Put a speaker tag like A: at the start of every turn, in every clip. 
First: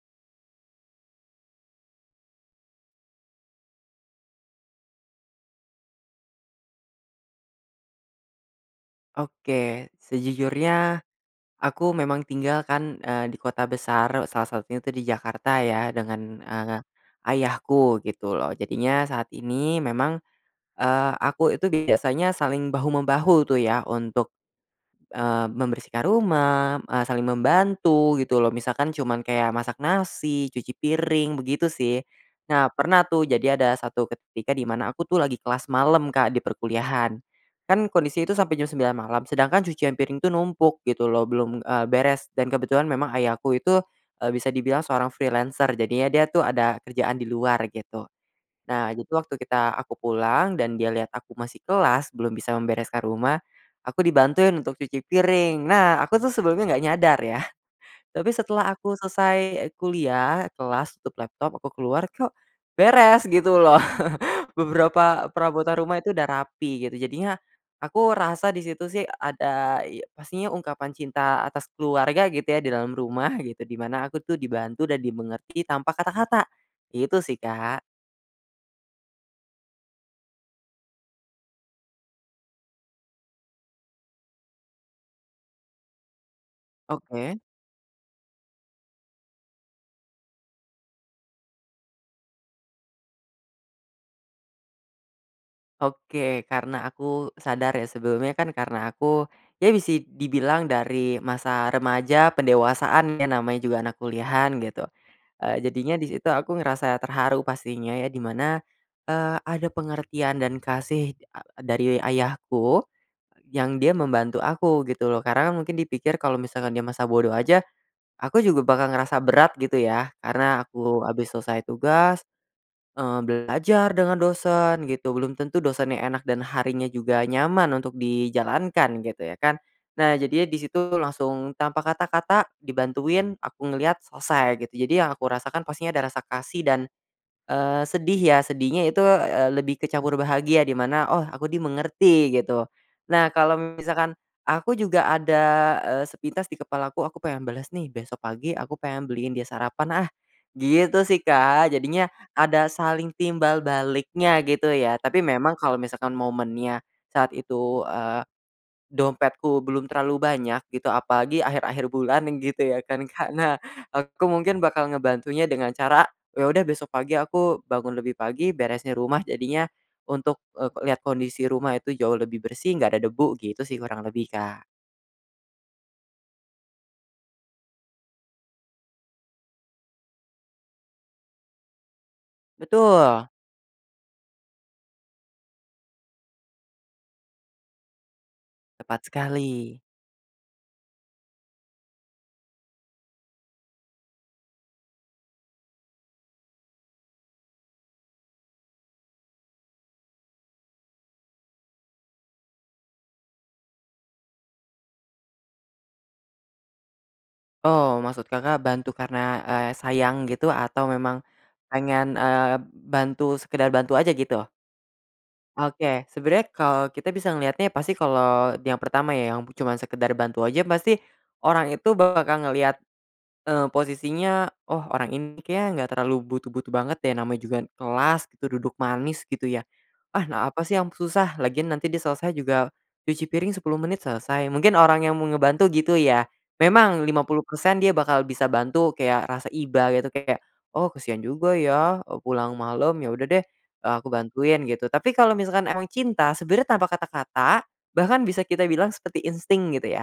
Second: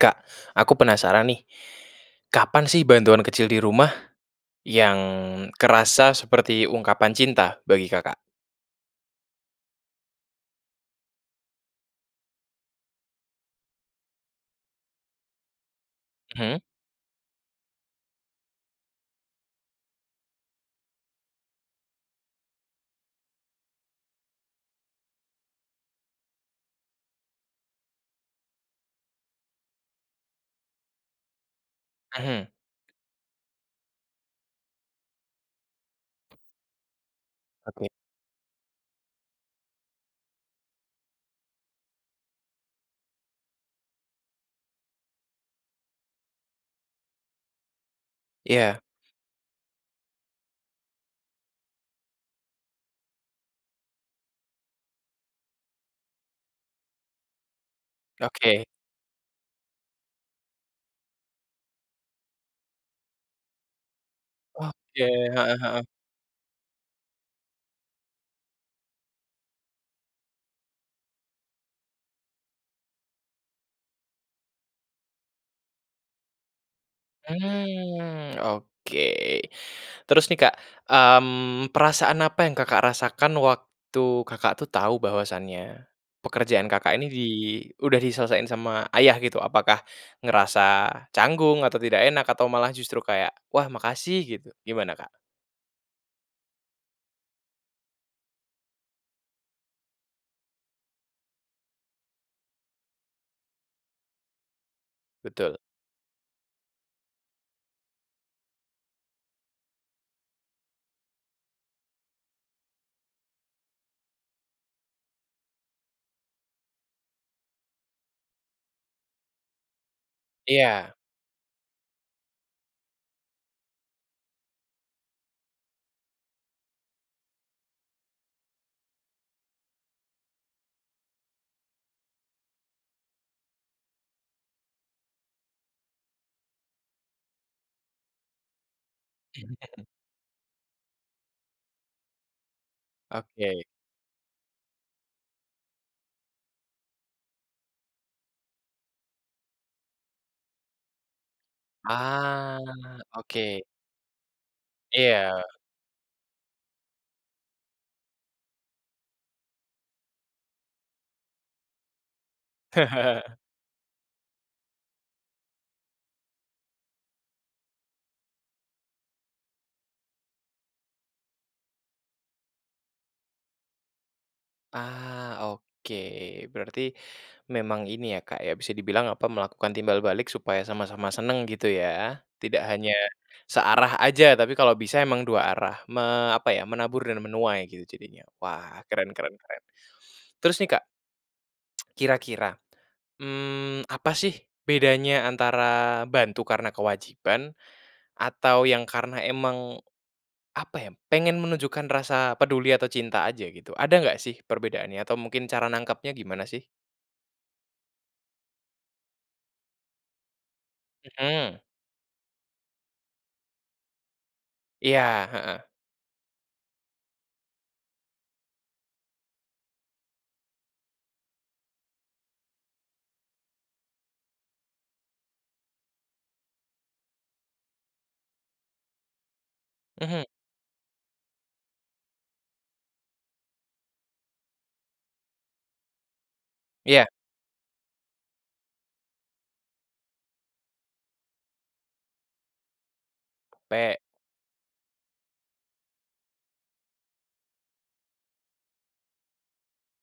A: Kak, aku penasaran nih. Kapan sih bantuan kecil di rumah, yang kerasa seperti ungkapan cinta bagi Kakak?
B: Oke, sejujurnya aku memang tinggal kan, eee, di kota besar e salah satunya tuh di Jakarta ya dengan,
A: Mhm.
B: eee, ayahku gitu loh jadinya saat ini memang, eee, aku itu biasanya saling bahu-membahu tuh ya untuk, eee, membersihkan rumah, eee, saling membantu gitu loh misalkan cuman kayak masak nasi, cuci piring, begitu sih.
A: Mhm.
B: Nah pernah tuh jadi ada satu ketika di mana aku tuh lagi kelas malam Kak di perkuliahan. Kan,
A: Oke.
B: kondisi itu sampe jam 9 malam sedangkan cucian piring tuh numpuk gitu loh belum, eee, beres dan kebetulan memang ayahku itu, eee, bisa dibilang seorang freelancer jadinya dia tuh ada kerjaan di luar gitu.
A: Iya.
B: Nah itu waktu kita aku pulang dan dia liat aku masih kelas belum bisa membereskan rumah, aku dibantuin untuk cuci piring. Nah aku tuh sebelumnya gak nyadar yah. Tapi
A: Oke.
B: setelah aku selesai kuliah, kelas, tutup laptop aku keluar, kok, beres, gitu loh.
A: Oke,
B: Beberapa
A: heeh
B: perabotan
A: heeh.
B: rumah itu udah rapi gitu jadinya aku rasa di situ sih ada iy pastinya ungkapan cinta atas keluarga gitu ya di dalam rumah, gitu di mana aku tuh dibantu dan dimengerti tanpa kata-kata, itu sih Kak.
A: Hmm, oke, terus nih Kak, mmm, perasaan apa yang Kakak rasakan waktu Kakak tuh tau bahwasanya, pekerjaan Kakak ini di
B: Oke.
A: udah diselesaiin sama ayah gitu, apakah ngerasa canggung atau tidak enak atau malah justru kayak, "Wah makasih," gitu, gimana Kak?
B: Oke, karena aku sadar ya sebelumnya, kan, karena aku ya bisa dibilang dari masa remaja pendewasaan ya namanya juga anak kuliahan gitu,
A: Betul.
B: eee, jadinya di situ aku ngerasa terharu pastinya ya di mana, eee, ada pengertian dan kasih e dari ayahku, yang dia membantu aku gitu loh karena mungkin dipikir kalo misalkan dia masa bodo aja, aku juga bakal ngerasa berat gitu ya, karena
A: Iya.
B: aku abis selesai tugas, eee, belajar dengan dosen gitu belum tentu dosennya enak dan harinya juga nyaman untuk dijalankan gitu ya kan. Nah, jadinya di situ langsung tanpa kata-kata dibantuin aku ngeliat selesai gitu jadi yang aku rasakan pastinya ada rasa kasih dan, eee, sedih ya sedihnya itu, eee, lebih kecampur bahagia di mana, "Oh, aku dimengerti," gitu. Nah, kalo
A: Oke.
B: misalkan aku juga ada, eee, sepintas di kepalaku, "Aku pengen balas nih besok pagi aku pengen beliin dia sarapan ah," gitu sih Kak jadinya,
A: Ah,
B: ada saling
A: oke.
B: timbal baliknya gitu ya tapi
A: Iya.
B: memang kalo misalkan momennya, saat itu, eee, dompetku belum terlalu banyak gitu apalagi akhir-akhir bulan nih gitu ya kan Kak, nah aku mungkin bakal ngebantunya dengan cara, eee, ya udah besok pagi aku bangun lebih pagi beresin rumah jadinya, untuk, eee, liat kondisi rumah itu jauh lebih bersih gak ada debu, gitu sih kurang lebih Kak.
A: Ah, oke. Berarti memang ini ya Kak ya, bisa dibilang apa melakukan timbal balik supaya sama-sama senang gitu ya. Tidak hanya,
B: Betul.
A: searah aja tapi kalo bisa emang dua arah. Me apa ya menabur dan menuai gitu jadinya, wah, keren
B: Tepat
A: keren keren.
B: sekali.
A: Terus nih Kak, kira-kira, mmm, apa sih bedanya antara bantu karena kewajiban atau yang karena emang, apa ya, pengen menunjukkan rasa peduli atau cinta aja gitu, ada gak sih perbedaannya atau mungkin cara nangkepnya gimana sih?
B: Oh, maksud Kakak bantu karena, eee, sayang gitu atau memang
A: Mhm.
B: pengen, eee, bantu sekedar bantu aja gitu?
A: Iya, heeh.
B: Oke, sebenarnya kalau kita bisa ngeliatnya pasti kalau yang pertama ya yang cuma sekedar bantu aja pasti, orang itu bakal ngelihat, eee, posisinya, "Oh orang ini kayaknya gak terlalu butuh-butuh banget deh namanya juga kelas itu duduk manis." Gitu ya.
A: Mhm.
B: "Ah na apa sih yang susah lagian nanti dia selesai juga cuci piring 10 menit selesai."Mungkin orang yang mau ngebantu gitu ya. Memang
A: Iya.
B: 50% dia bakal bisa bantu kayak rasa iba gitu kayak, "Oh, kasihan juga ya, e pulang malam. Ya udah deh, eee,
A: Pe.
B: aku bantuin," gitu. Tapi kalo misalkan emang cinta, sebenarnya tanpa kata-kata, bahkan bisa kita bilang sepeti insting gitu ya,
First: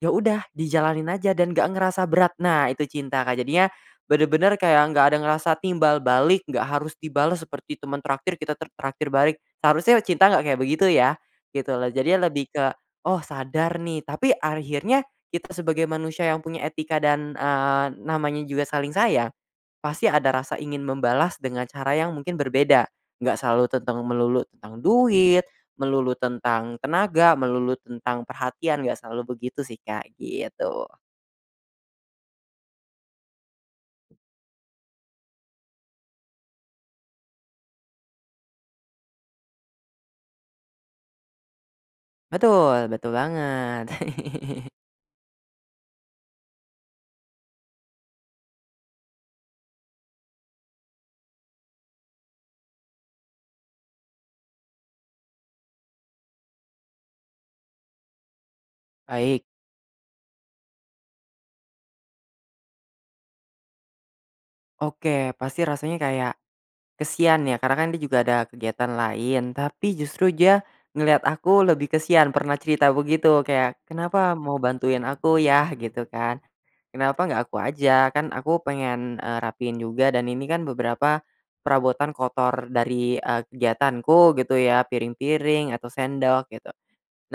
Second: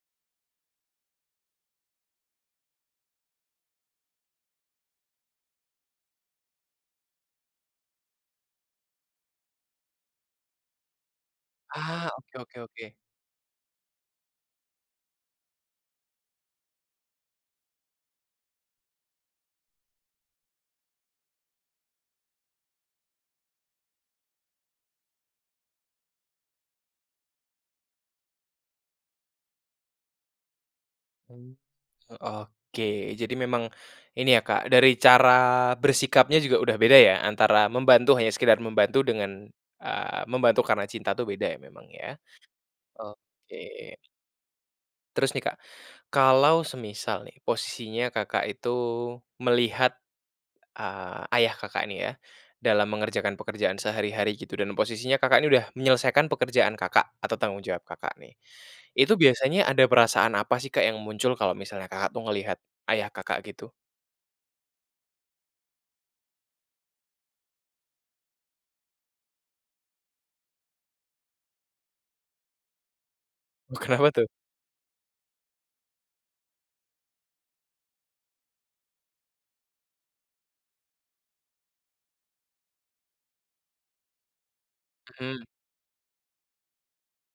B: ya udah dijalanin aja dan gak ngerasa berat nah itu cinta Kak. Jadinya, benar-benar kayak gak ada ngerasa timbal balik gak harus dibalas seperti teman traktir kita t traktir balik, seharusnya cinta gak kayak begitu ya, gitu loh.
A: Ah,
B: Jadinya
A: oke
B: lebih
A: oke
B: ke,
A: oke.
B: oh, sadar nih tapi akhirnya kita sebagai manusia yang punya etika dan, eee, namanya juga saling sayang, pasti ada rasa ingin membalas dengan cara yang mungkin berbeda, gak selalu tentang melulu tentang duit, melulu tentang tenaga, melulu tentang perhatian gak selalu begitu sih Kak, gitu.
A: Oh, oke, jadi memang, ini ya Kak dari cara bersikapnya juga udah beda ya, antara membantu hanya sekedar membantu dengan, ah, membantu karena cinta tuh beda ya memang ya,
B: Betul betul banget.
A: oke. Terus nih Kak, kalau semisal nih posisinya Kakak itu melihat, ah, ayah Kakak nih ya, dalam mengerjakan pekerjaan sehari-hari gitu dan posisinya Kakak nih udah menyelesaikan pekerjaan Kakak, atau tanggung jawab Kakak nih. Itu
B: Baik.
A: biasanya ada perasaan apa sih Kak yang muncul kalo misalnya Kakak tuh ngelihat ayah Kakak gitu?
B: Oke, pasti rasanya kayak kasihan ya karena kan dia juga ada kegiatan lain tapi justru dia, ngeliat aku lebih kasihan pernah cerita begitu kayak,
A: Oh, kenapa tuh?
B: "Kenapa mau bantuin aku, Yah?" gitu kan. "Kenapa gak aku aja? Kan aku pengen, eee, rapihin juga dan ini kan beberapa perabotan kotor dari, eee, kegiatanku gitu ya
A: Mhm.
B: piring-piring atau sendok," gitu.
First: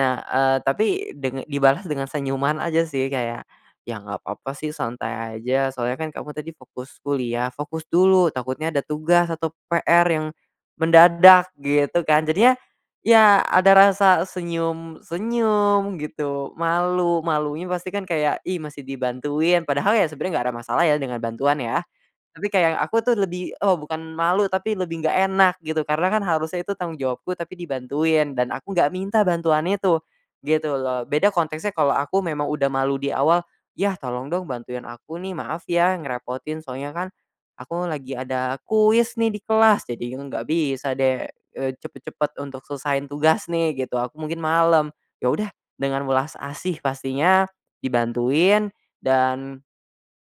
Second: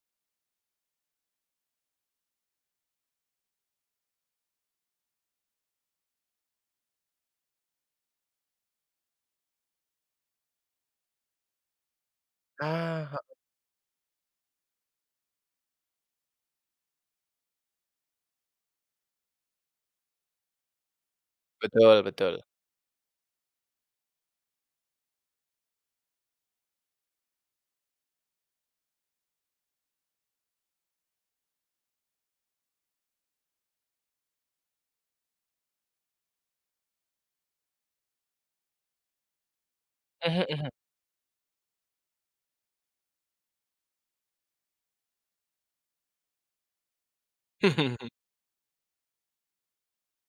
B: Nah, eee, tapi deng dibalas dengan senyuman aja sih kayak, "Ya gak papa sih santai aja soalnya kan kamu tadi fokus kuliah, fokus dulu takutnya ada tugas atau PR yang mendadak," gitu kan. Jadinya,
A: Ah, heeh.
B: ya ada rasa senyum-senyum gitu malu malunya pasti kan kayak, ih masih dibantuin padahal ya sebenarnya gak ada masalah ya dengan bantuan ya.
A: Betul betul.
B: Tapi kayak aku tuh lebih oh, bukan malu tapi lebih gak enak gitu karena kan harusnya itu tanggung jawabku tapi dibantuin dan aku gak minta bantuan itu, gitu loh. Beda konteksnya kalau aku memang udah malu di awal, "Yah tolong dong bantuin aku nih, maaf ya ngerepotin soalnya kan aku lagi ada kuis nih di kelas jadinya
A: Mhm
B: gak
A: mhm.
B: bisa deh, eee, cepat-cepat untuk selesaiin tugas nih," gitu, "aku mungkin malam." Ya udah dengan welas asih pastinya dibantuin dan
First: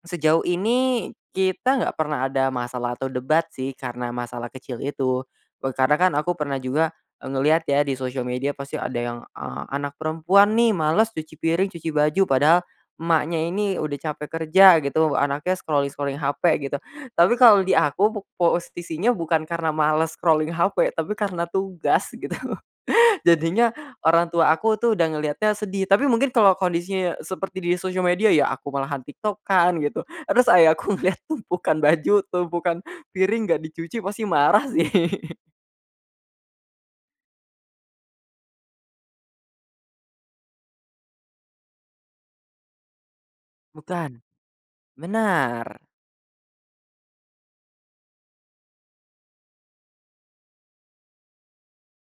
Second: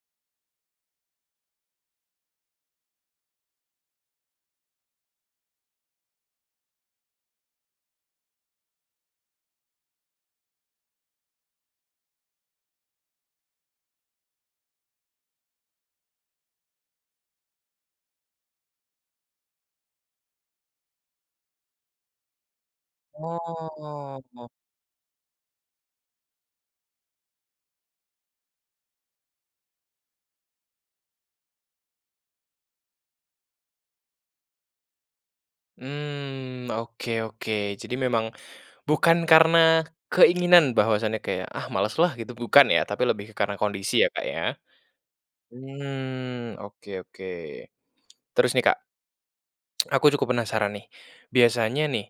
B: sejauh ini kita gak pernah ada masalah atau debat sih karena masalah kecil itu, eee, karena kan aku pernah juga, eee, ngeliat ya di sosial media pasti ada yang a anak perempuan nih males cuci piring cuci baju padahal emaknya ini udah capek kerja gitu anaknya scrolling-scrolling HP gitu, tapi kalo di aku po posisinya bukan karena malas scrolling HP tapi karena tugas gitu. Jadinya, orang
A: Oh.
B: tua aku tuh udah ngeliatnya sedih tapi mungkin kalau kondisinya seperti di sosial media ya aku malahan TikTok-an gitu, terus ayahku lihat tumpukan baju tumpukan piring gak dicuci pasti marah sih.
A: Mmm, oke oke, jadi memang bukan karena keinginan bahwasanya kayak, ah males lah gitu bukan ya tapi lebih ke karena kondisi ya
B: Bukan.
A: Kak ya.
B: Benar.
A: Mmm, oke oke. Terus nih Kak, aku cukup penasaran nih. Biasanya nih,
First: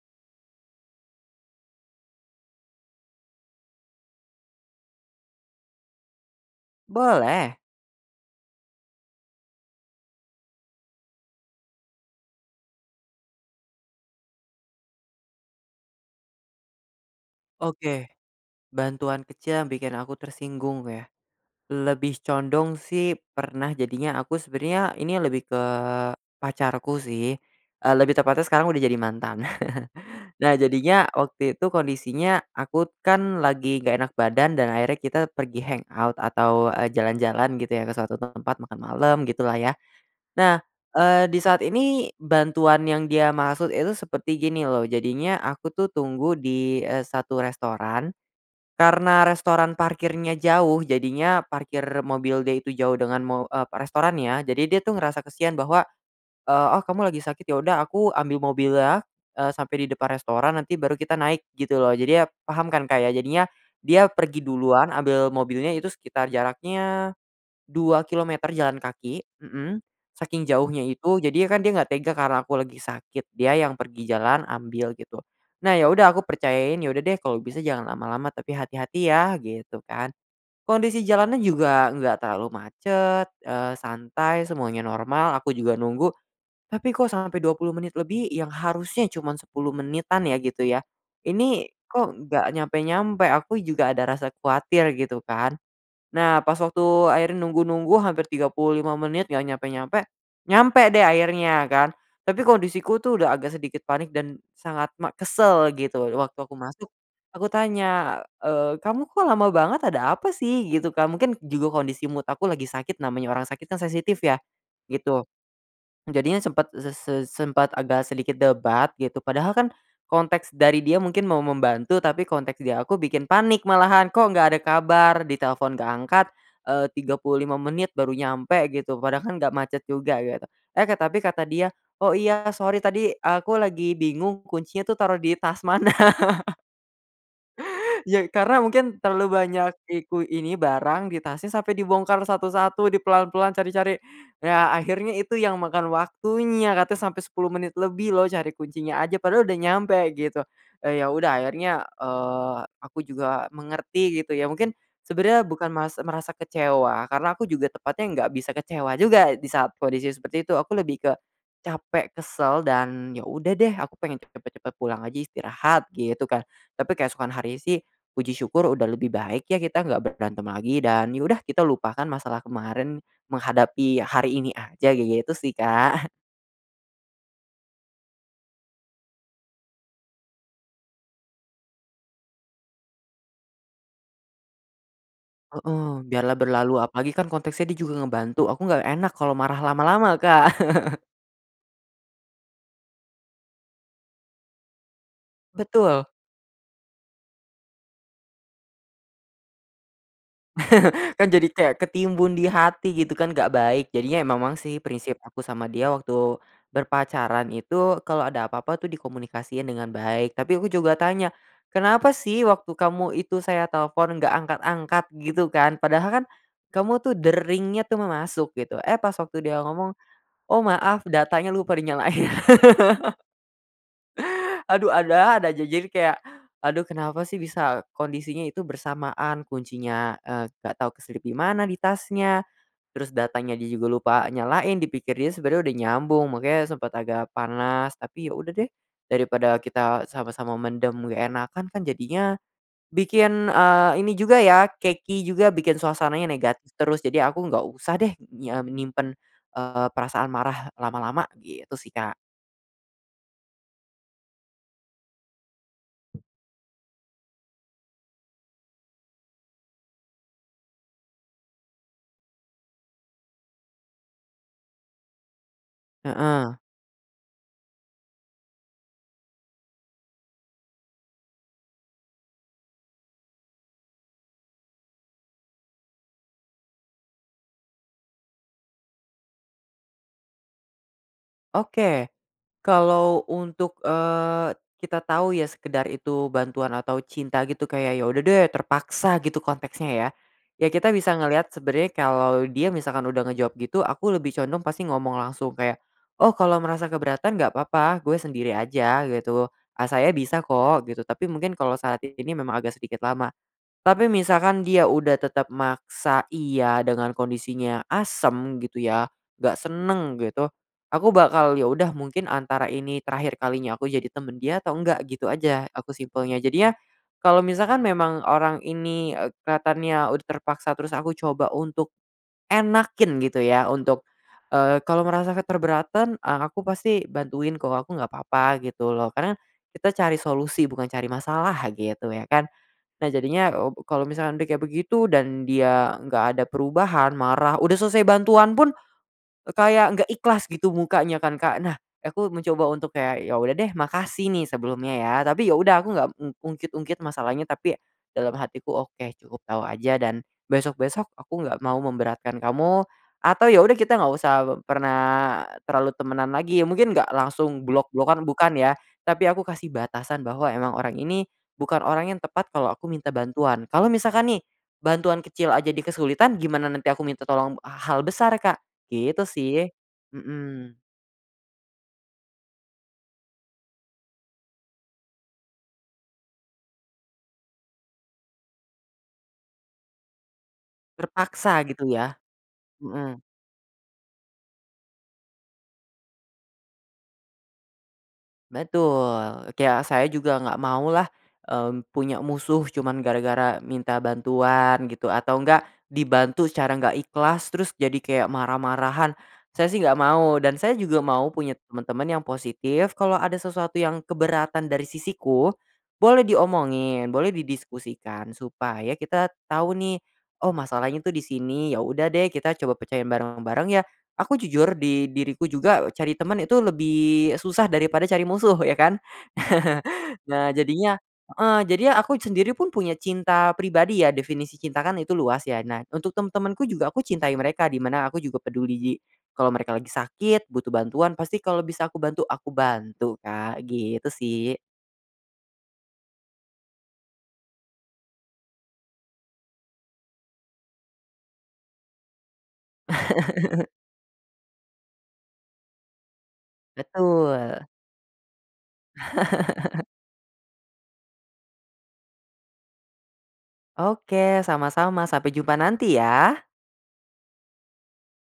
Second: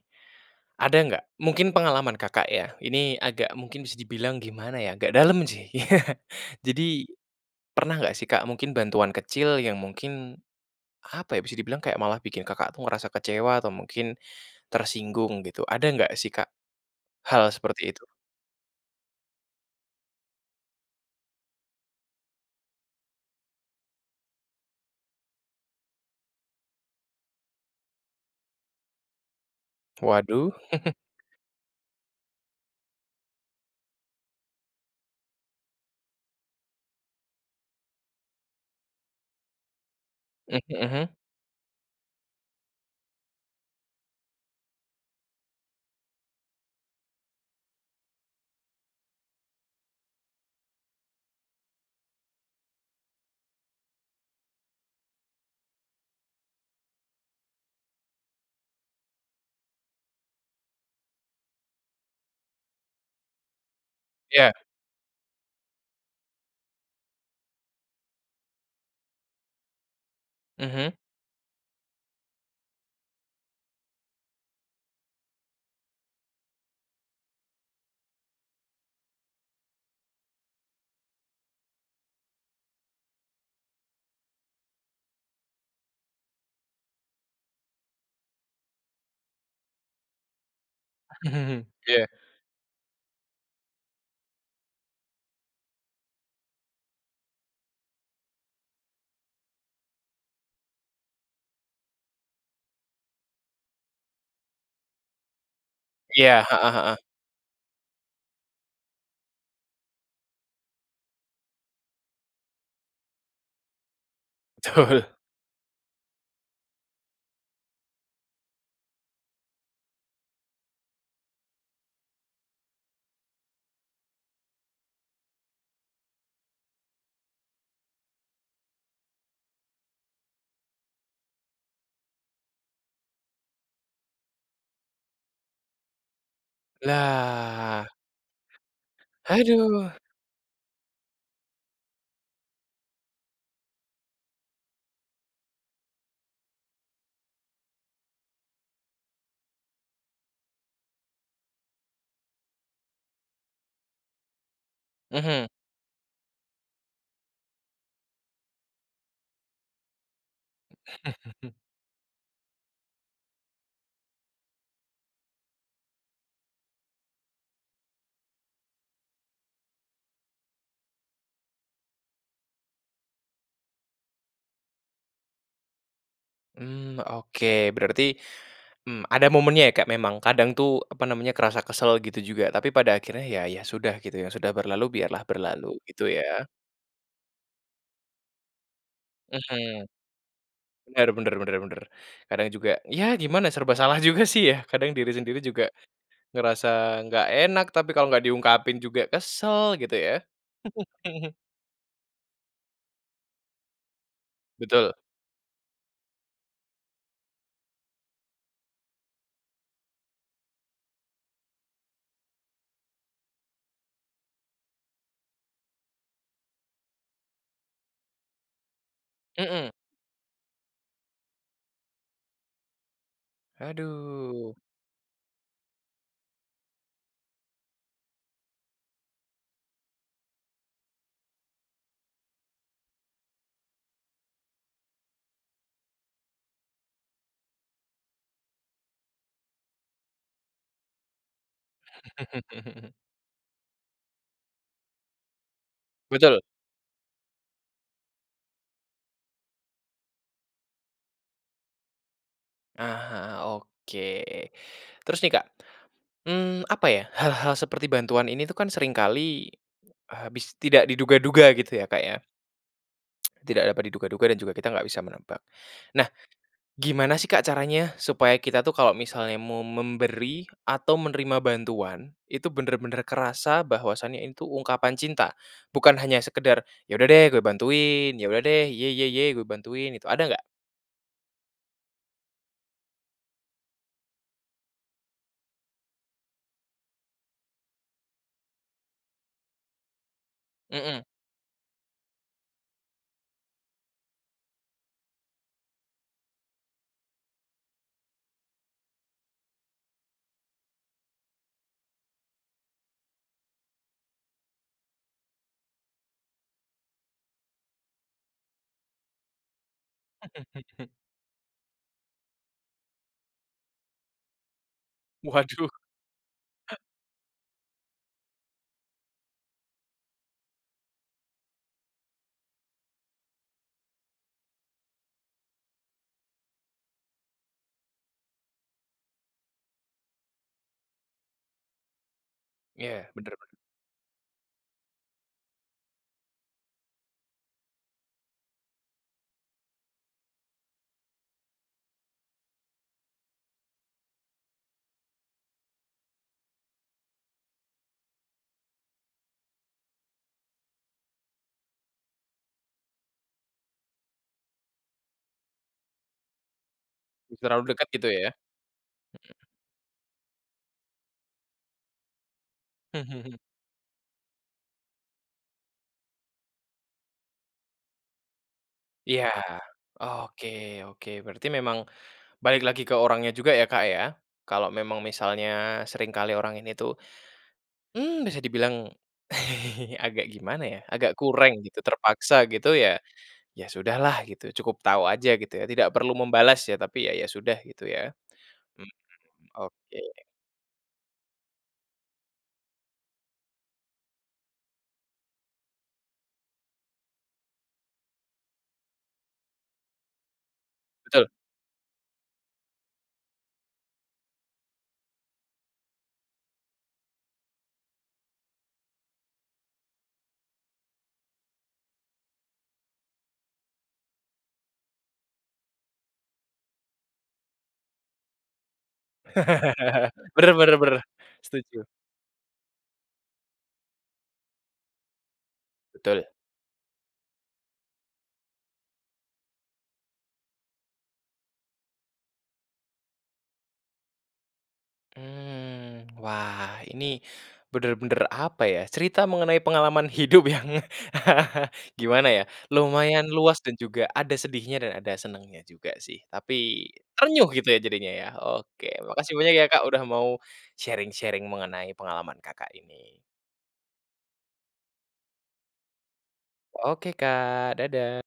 A: ada gak, mungkin pengalaman Kakak ya, ini agak mungkin bisa dibilang gimana ya, agak dalam sih. Jadi,
B: Boleh.
A: pernah gak sih Kak mungkin bantuan kecil yang mungkin, apa ya bisa dibilang kayak malah bikin Kakak tuh ngerasa kecewa atau mungkin, tersinggung gitu, ada gak sih Kak, hal seperti itu?
B: Oke, bantuan kecil yang bikin aku tersinggung ya, lebih condong sih pernah jadinya aku sebenarnya ini lebih ke, pacarku sih, eee, lebih tepatnya sekarang udah jadi mantan.
A: Waduh.
B: Nah jadinya waktu itu kondisinya aku kan lagi gak enak badan dan akhirnya kita pergi hang out atau, eee, jalan-jalan gitu ya ke suatu tempat makan malam gitu lah ya. Nah,
A: Mmm, mhm.
B: eee, di saat ini, bantuan yang dia maksud itu seperti gini loh jadinya aku tuh tunggu di, eee, 1 restoran, karena restoran parkirnya jauh jadinya parkir mobil dia itu jauh dengan mo eee, pa restorannya jadi dia tuh ngerasa kasihan bahwa, eee, "Oh, kamu lagi sakit ya udah aku ambil mobilnya, eee, sampe di depan restoran nanti baru kita naik," gitu loh jadi ya paham kan Kak ya jadinya, dia pergi
A: Iya.
B: duluan ambil mobilnya itu sekitar jaraknya, 2 kilometer jalan kaki mhm, saking jauhnya
A: Mhm.
B: itu jadinya kan dia gak tega karena aku lagi sakit dia yang pergi jalan ambil gitu. Nah ya udah aku percayain, "Ya udah deh kalo bisa jangan lama-lama tapi hati-hati ya," gitu kan. Kondisi jalannya juga gak terlalu macet, eee, santai semuanya normal aku juga nunggu. Tapi kok sampai 20 menit lebih yang harusnya cuma 10 menitan ya gitu ya, ini
A: Iya.
B: kok gak nyampe-nyampe, aku juga ada rasa kuatir gitu kan. Nah pas waktu akhirnya nunggu-nunggu hampir 35 menit gak nyampe-nyampe, nyampe deh akhirnya kan. Tapi kondisiku tuh udah agak sedikit panik dan sangat ma kesel gitu tuh waktu
A: Iya,
B: aku
A: heeh
B: masuk,
A: heeh.
B: aku tanya, eee, "Kamu kok lama banget ada apa sih?" gitu Kak mungkin juga kondisi mood aku lagi sakit namanya orang sakit kan sensitif ya,
A: Tul.
B: gitu. Jadinya sempat ze se sempat agak sedikit debat gitu padahal kan, konteks dari dia mungkin mau membantu tapi konteks di aku bikin panik malahan kok gak ada kabar ditelepon gak angkat, eee, 35 menit baru nyampe gitu padahal kan gak macet juga gitu. Eh, Kak tapi kata dia, "Oh, iya sorry tadi aku lagi bingung kuncinya tuh taruh di tas mana."
A: Lah.
B: Ya, karena mungkin terlalu banyak
A: Haduh.
B: iku ini barang di tasnya sampe dibongkar satu-satu di pelan-pelan, cari-cari. Ya akhirnya itu yang makan waktunya, katanya sampai 10 menit lebih loh cari kuncinya aja padahal udah nyampe gitu, eee, ya udah akhirnya, eee, aku juga mengerti gitu ya, mungkin
A: Mhm.
B: sebenarnya bukan mas merasa kecewa, karena aku juga tepatnya gak bisa kecewa juga di saat kondisi seperti itu aku lebih ke capek, kesel dan ya udah deh aku pengen pe cepat cepat pulang aja istirahat gitu kan. Tapi keesokan harinya sih, puji syukur udah lebih baik ya kita gak berantem lagi dan ya udah kita lupakan masalah kemarin, menghadapi hari ini aja gitu sih Kak.
A: Mmm, oke berarti, mmm, ada momennya ya Kak, memang kadang tuh, apa namanya kerasa kesal gitu juga tapi pada akhirnya ya ya sudah gitu ya, sudah berlalu biarlah berlalu,
B: Heeh,
A: gitu
B: biarlah
A: ya.
B: berlalu apalagi kan konteksnya dia juga ngebantu aku gak enak kalau marah
A: Mhm.
B: lama-lama Kak.
A: Benar benar benar benar. Kadang juga, ya gimana serba salah juga sih ya, kadang diri sendiri juga,
B: Betul.
A: ngerasa gak enak tapi kalau gak diungkapin juga kesal, gitu ya.
B: Kan jadi kayak ketimbun di hati gitu kan gak baik, jadinya ya memang sih
A: Betul.
B: prinsip aku sama dia waktu, berpacaran itu kalo ada apa-apa tuh dikomunikasiin dengan baik tapi aku juga tanya, "Kenapa sih waktu kamu itu saya telfon gak angkat-angkat?" gitu kan, "Padahal kan, kamu tuh deringnya tuh ma masuk," gitu. Eh, pas waktu dia
A: Mhm.
B: ngomong, "Oh, maaf, datanya lupa dinyalain."
A: Aduh.
B: Aduh, ada-ada aja, jadi kayak, aduh kenapa sih bisa kondisinya itu bersamaan, kuncinya, eee, gak tau keselip di mana di tasnya, terus datanya dia juga lupa nyalain dipikir dia sebenarnya udah nyambung makanya sempat agak panas tapi ya udah deh, dari pada kita sama-sama mendem gak enakan kan jadinya bikin, eee, ini juga ya, keki juga bikin suasananya
A: Betul.
B: negatif terus jadi aku gak usah deh nya menyimpan, eee, perasaan marah lama-lama, gitu sih Kak.
A: Ah, heeh, oke. Terus nih Kak. Mmm, apa ya, hal-hal seperti bantuan ini tuh kan seringkali, habis tidak diduga-duga gitu ya Kak ya. Tidak dapat diduga-duga dan juga kita gak bisa menebak. Nah,
B: Heeh.
A: gimana sih Kak caranya supaya kita tuh kalo misalnya mau memberi atau menerima bantuan, itu benar-benar kerasa bahwasanya itu ungkapan cinta, bukan hanya sekedar, "Ya udah deh gue bantuin, ya udah deh, iya- iya- iya gue bantuin," itu ada gak?
B: Oke, kalau untuk, eee, kita tau ya sekedar itu bantuan atau cinta gitu kayak, ya udah deh, terpaksa gitu konteksnya ya. Ya kita
A: Mhm.
B: bisa ngeliat sebenarnya kalau dia misalkan udah ngejawab gitu aku lebih condong pasti ngomong langsung kayak, "Oh, kalau ngerasa keberatan gak papa gue sendiri aja," gitu, "Ah, saya bisa kok," gitu, tapi mungkin kalo saat ini memang agak sedikit lama. Tapi misalkan dia udah tetap maksa iya dengan kondisinya asam gitu ya, gak senang gitu, aku bakal, ya udah mungkin antara ini terakhir kalinya aku jadi teman dia atau enggak, gitu aja,
A: Waduh.
B: aku simpelnya jadinya, kalau misalkan memang orang ini ek kelihatannya udah terpaksa terus aku coba untuk enakin gitu ya untuk, eee, kalo ngerasa keberatan, eee, aku pasti bantuin kok aku nggak papa, gitu loh karena, kita cari solusi bukan cari masalah gitu ya kan.
A: Iya,
B: Nah
A: benar benar.
B: jadinya obu kalau misalkan dia kayak begitu dan dia gak ada perubahan marah udah selesai bantuan pun, eee, kayak gak ikhlas gitu mukanya kan Kak, nah, aku mencoba untuk kayak, ya udah deh makasih nih sebelumnya ya tapi ya udah aku nggak m ungkit-ungkit masalahnya tapi, dalam hatiku oke, cukup tau aja dan, besok-besok aku gak mau memberatkan kamu, atau ya udah kita gak usah pe pernah, terlalu temenan lagi, ya mungkin gak langsung
A: Terlalu dekat gitu
B: blok-blokan
A: ya, mhm.
B: bukan ya. Tapi aku kasih batasan bahwa emang orang ini, bukan orang yang tepat kalau aku minta bantuan. Kalau misalkan nih, bantuan kecil aja dia kesulitan gimana nanti aku minta tolong h hal besar Kak. Gitu
A: Iya,
B: sih,
A: oke
B: mhm.
A: oke. Berarti memang balik lagi ke orangnya juga ya, Kak, ya. Kalau memang misalnya seringkali orang ini tuh, mmm, bisa dibilang agak gimana ya, agak kurang
B: Terpaksa
A: gitu,
B: gitu ya?
A: terpaksa gitu ya,
B: Mhm.
A: ya sudah lah gitu cukup tau aja ya gitu ya tidak perlu membalas ya tapi ya, ya sudah gitu ya. Mhm,
B: Betul, ke ya,
A: oke.
B: saya juga gak mau lah, mmm, punya musuh cuman gara-gara minta bantuan gitu atau nggak dibantu secara gak ikhlas terus jadi kayak marah-marahan. Saya sih gak mau dan saya juga
A: Betul.
B: mau punya teman-teman yang positif kalau ada sesuatu yang keberatan dari sisiku, boleh diomongi, boleh didiskusikan supaya kita tau nih, oh masalahnya tuh di sini, ya udah deh kita coba pecahin bareng-bareng ya. Aku jujur di diriku juga e cari teman itu lebih susah daripada cari musuh, ya kan.
A: Benar
B: Nah,
A: benar
B: jadinya
A: benar,
B: heeh,
A: setuju.
B: jadinya aku sendiri pun punya cinta pribadi ya, definisi cinta kan itu luas ya nah untuk tem
A: Betul.
B: temanku juga aku cintai mereka di mana aku juga peduli, kalau mereka lagi sakit butuh bantuan pasti kalo bisa aku bantu, aku bantu Kak, gitu sih.
A: Mmm, wah ini, benar-benar apa ya cerita mengenai pengalaman hidup yang gimana ya, lumayan luas dan juga ada sedihnya dan ada senangnya juga sih, tapi, terenyuh
B: Betul.
A: gitu ya jadinya ya, oke, makasih banyak ya Kak udah mau, sharing-sharing mengenai pengalaman Kakak ini.
B: Oke, sama-sama, sampai jumpa nanti ya.
A: Oke Kak, dada.